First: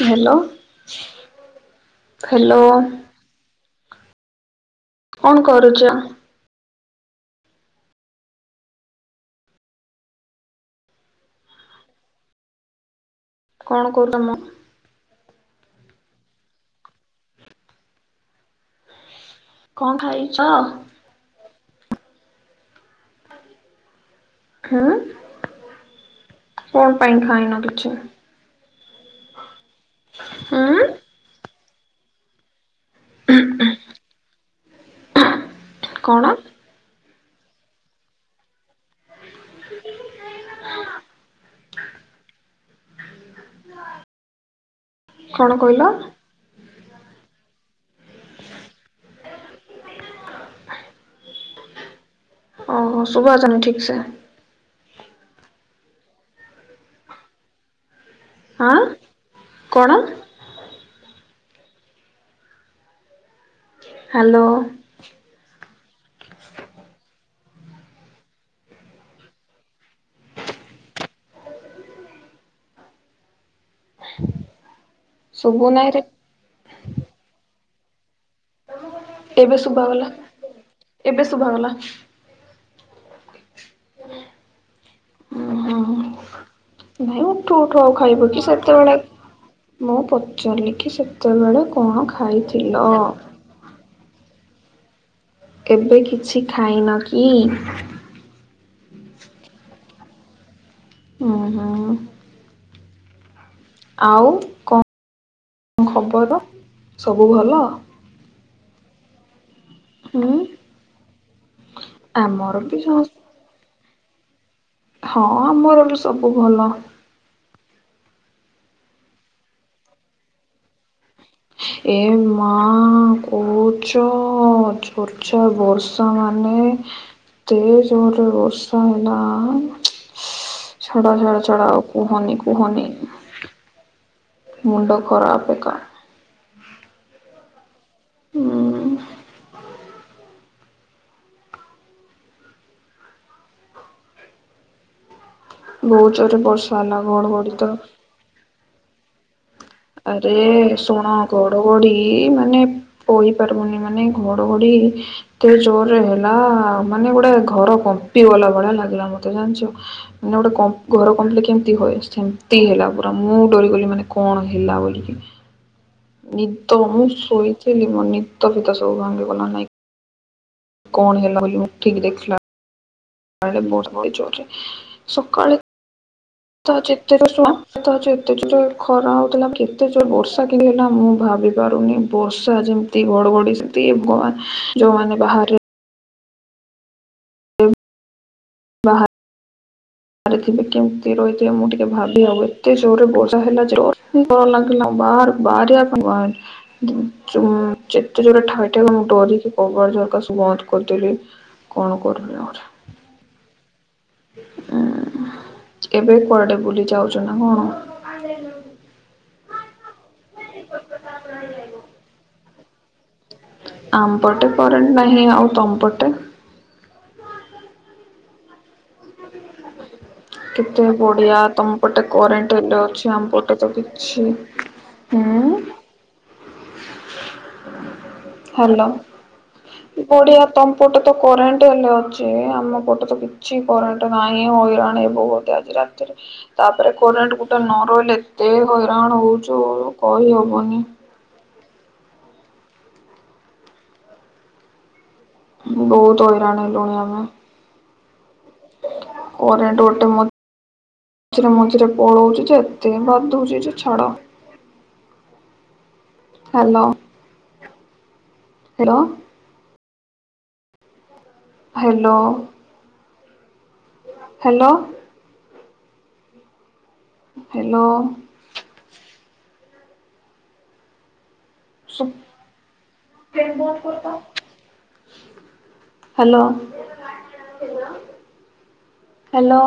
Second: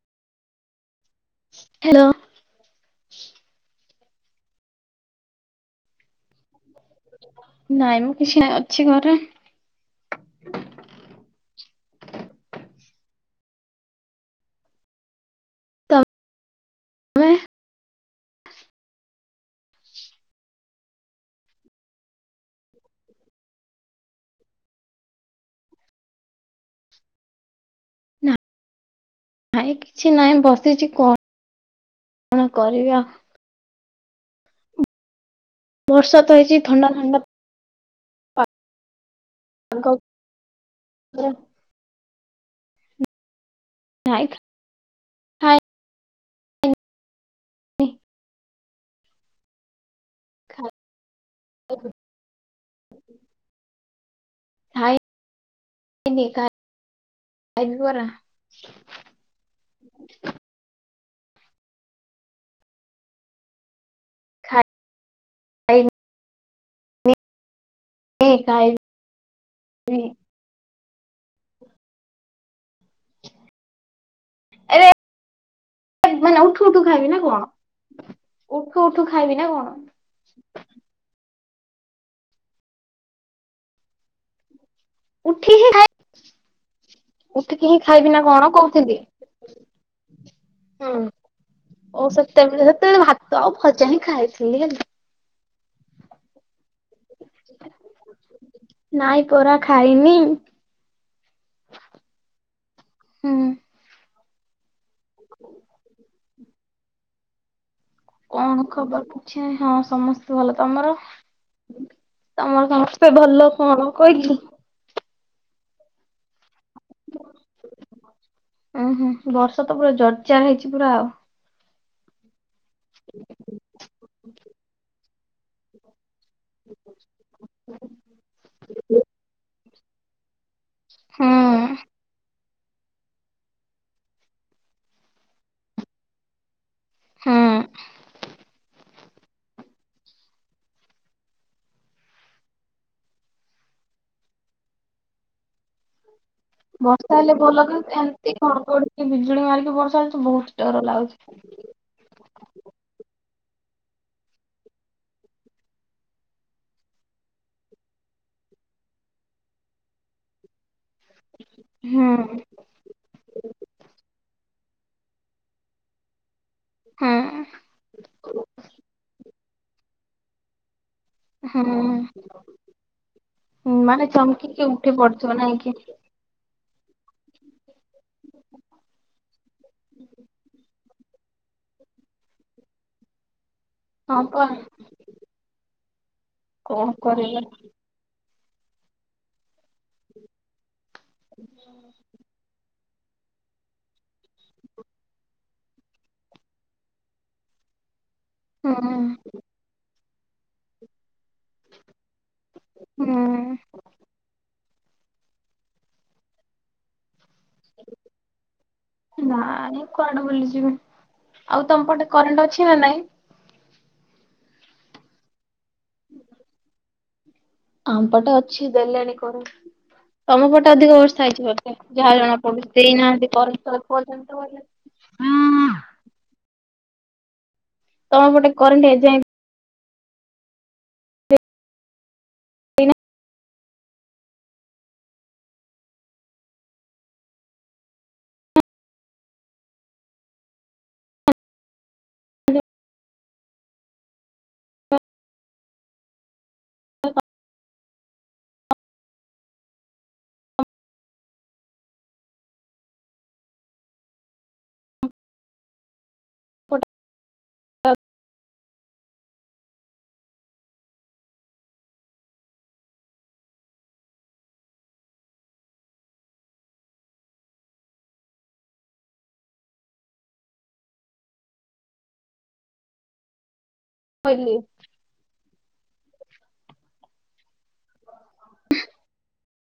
Hello. Hello. Hello. କଣ କରୁଚ଼? ନାଇଁ ମୁଁ କିଛି ନାଇଁ ଅଛି ଘରେ। କଣ କରୁ ତମ? ବେ [unintelligible] କଣ ଖାଇଛ? ହୁଁ କଣ ପାଇଁ ଖାଇନ କିଛି? ନାଇଁ କିଛି ନାହିଁ ହୁଁ ବସିଛି କଅ କଣ କରିବି ଆଉ। ବର୍ଷା କଣ? ତ ହେଇଛି ଥଣ୍ଡା ଥଣ୍ଡା ପାଗ [inaudible] ନାଇଖ୍ କଣ କହିଲ? ଇହ ଖାଇନି ହଁ ହ ଶୁଦ୍ଭା ଯାଉନି ଠିକ୍ସେ। ଖାଇନି ଖାଇବି ପରା। ଆଁ କଣ? ହ୍ୟାଲୋ। ଆ ଇ ଖାଇବି। ଏ ଶୁଭୁ ନାହିଁରେ ମାନେ ଉଠୁ ଉଠୁ ଖାଇବି ନା କଣ? ଉଠୁ ଉଠୁ ଖାଇବି ନା ଏବେ କଣ? ଶୁଭଗଲା ଏବେ ଶୁଭାଗଲା। ଉଠି ଉ ହିଁ ଖାଇ ହୁଁ ନାଇଁ ଉଠୁ ଉଠିକି ହିଁ ଉଠୁ ଆଉ ଖାଇବି ନା ଖାଇବ କଣ କି କହୁଥିଲି। ସେତେବେଳେ ମୁଁ ପଚାରିଲିକି ହୁଁ ସେତେବେଳେ କଣ ଖାଇଥିଲ? ତ ଭଜା ହିଁ ଖାଇଥିଲି ହେଲ କେବେ କିଛି ଖାଇନ କି? ନାଇଁ ପୋରା ଖାଇନି। ହୁଁ ହୁଁ। ହୁଁ। ଆଉ କଁ ଖବର ସବୁ ଭଲ? କଣ ଖବର ପୁଛି ନାଇଁ ହଁ ହୁଁ ସମସ୍ତେ ଭଲ ତମର? ଆମର ତମର ବି ସମ ସମସ୍ତେ ଭଲ କଣ କହିିକି ହଁ ଆମର ଏଠୁ ସବୁ ଭଲ। ଉଁ ହୁଁ ବର୍ଷା ତ ପୁରା ଜର୍ଜାର ହେଇଚି ପୁରା ଆଉ। ଏ ମାଁ। ହ [unintelligible] କୋହୁଚୁ ଚୋର୍ଚା ବର୍ଷା ମାନେ ତେ ଜୋରରେ ବର୍ଷା ହେଲା ଛାଡ଼ ହୁଁ ଛାଡ଼ ଛାଡ଼ ଆଉ କୁହନି। କୁହନି ମୁଣ୍ଡ ଖରାପେକା ହୁଁ। ଉୁଁ। ବହୁତ୍ ଜୋରେ ବର୍ଷ୍ ବର୍ଷା ହେଲେ ଭଲ ତ ସେମ୍ ତି ଘଡଘଡିକି ବିଜୁଳି ମାରିକି ବର୍ଷା ହେଲେ ବହୁତ ଡରଲାଗୁ ପୋଡି ମାନେ ପୋହି ପାରିବୁନି ମାନେ ଘଡ଼ଘଡି ଏତେ ଜୋରରେ ହେଲା ମାନେ ଗୋଟେ ଘର କମ୍ପି ଗଲା ଭଳିଆ ଲାଗିଲା ମତେ ଜାଣିଚୁ। ମାନେ ଗୋଟେ କ ଘର କମ୍ପିଲେ କେମତି ହଏ ହୁଁ ସେମିତି ହେଲା ପୁରା ମୁଁ ଡରିଗଲି ମାନେ କଣ ହେଲା ବୋଲିକି। ନିଦ ମୁଁ ହୁଁ ଶୋଇଥିଲି ମୋ ନିଦ ଫିଦ ସବୁ ଭାଙ୍ଗିଗଲା ନାଇଁ କଣ ହେଲା ବୋଲି ଉଠିକ ଦେଖିଲା ବେଳେ ହୁଁ ମାନେ ବର୍ଷା ଜୋରରେ ଚମ୍କିକି ଉଠି ପଡୁଥୁବ ନାଇଁ ସକାଳେ କିି। ତ ଯେତେ ଜ ସୁଣ ଯେତେ ଜୋର ଖରା ହଉଥିଲା କେତେ ଜୋର ବର୍ଷା କେତି ହେଲା ମୁଁ ଭାବି ପାରୁନି ବର୍ଷା ଯେମ୍ତି ଘଡଘଡି ସେମତି ହଁ ଭଗବାନ୍ ପା ଯୋଉମାନେ ବାହାରେ କଣ କରିବା? ବାହା ବାହାରେଥିବେ କେମିତି ରହିଥିବେ ମୁଁ ଟିକେ ଭାବି ହବେ ଏତେଜୋରେ ବର୍ଷା ହେଲା ଯେ ଡର ଲାଗିଲା ବାହାରୁ ବାହାରିଆ ପା ଚୁଁ। ଯେତେ ଜୋରରେ ହୁଁ ଠାଇ ଠାଇ ମୁଁ ଡରିକି କବାଟ୍ ଝରକା ସବୁ ବନ୍ଦ କରିଦେଲି କଣ କରିବି ଆହୁରି। ହୁଁ। ଉୁଁ ଏବେ କୁଆଡେ ବୁଲି ଯାଉଚୁ ନା କଣ? ନାଇଁ କୁଆଡେ ବୁଲିଯିବି ଆଉ ତମ ପଟେ କରେଣ୍ଟ ଅଛି ନା ନାଇଁ? ଆମ୍ ପଟେ କରେଣ୍ଟ ନାହିଁ ଆଉ ତମ୍ ପଟେ? ଆମ୍ ପଟେ ଅଛି ଦେଲେଣି କରେଣ୍ଟ୍। ତମ ପଟେ କେତେ ଅଧିକ ବର୍ଷା ବଢିଆ ହେଇଛି ତମ ବଧେ ପଟେ ଯାହା ଜଣା କରେଣ୍ଟ ପଡୁ ହେଲେ ଅଛି ଆମ ଦେଇନାହାନ୍ତି ତ ପଟେ କରେଣ୍ଟ କିଛି ଏପର୍ୟ୍ୟନ୍ତ। ହୁଁ। ତମ ପଟେ ହାଲୋ କରେଣ୍ଟ ଏଯାଏଁ ବଢ଼ିଆ ତମ୍ ପଟେ ତ କରେଣ୍ଟ୍ ହେଲେ ଅଛି୍ ଯେ ଆମ ପଟେ ତ କିଛି କରେଣ୍ଟ ନାହିଁ ହଇରାଣ ହେବୁ ବୋଧେ ଆଜି ରାତିରେ। ତାପରେ କରେଣ୍ଟ୍ ଗୋଟେ ନ ରହିଲେ ଏତେ ହଇରାଣ ହଉଚୁ କହି ହବନି। ବୋହୁତ୍ ହଇରାଣ ହେଲୁଣି ଆମେ। କରେଣ୍ଟ୍ ଗୋଟେ ମ ଝିରେ ମଝିରେ ପଳୋଉଚି ଯେ ଏତେ ବାଧୁଚି ଯେ ଛାଡ। ହାଲୋ। ସେର ହ୍ୟାଲୋ। ହାଲୋ। ହେଲୋ। ଫେନ ବନ୍ଦ କରତ। କହିଲି ହାଲୋ। ହାଲୋ।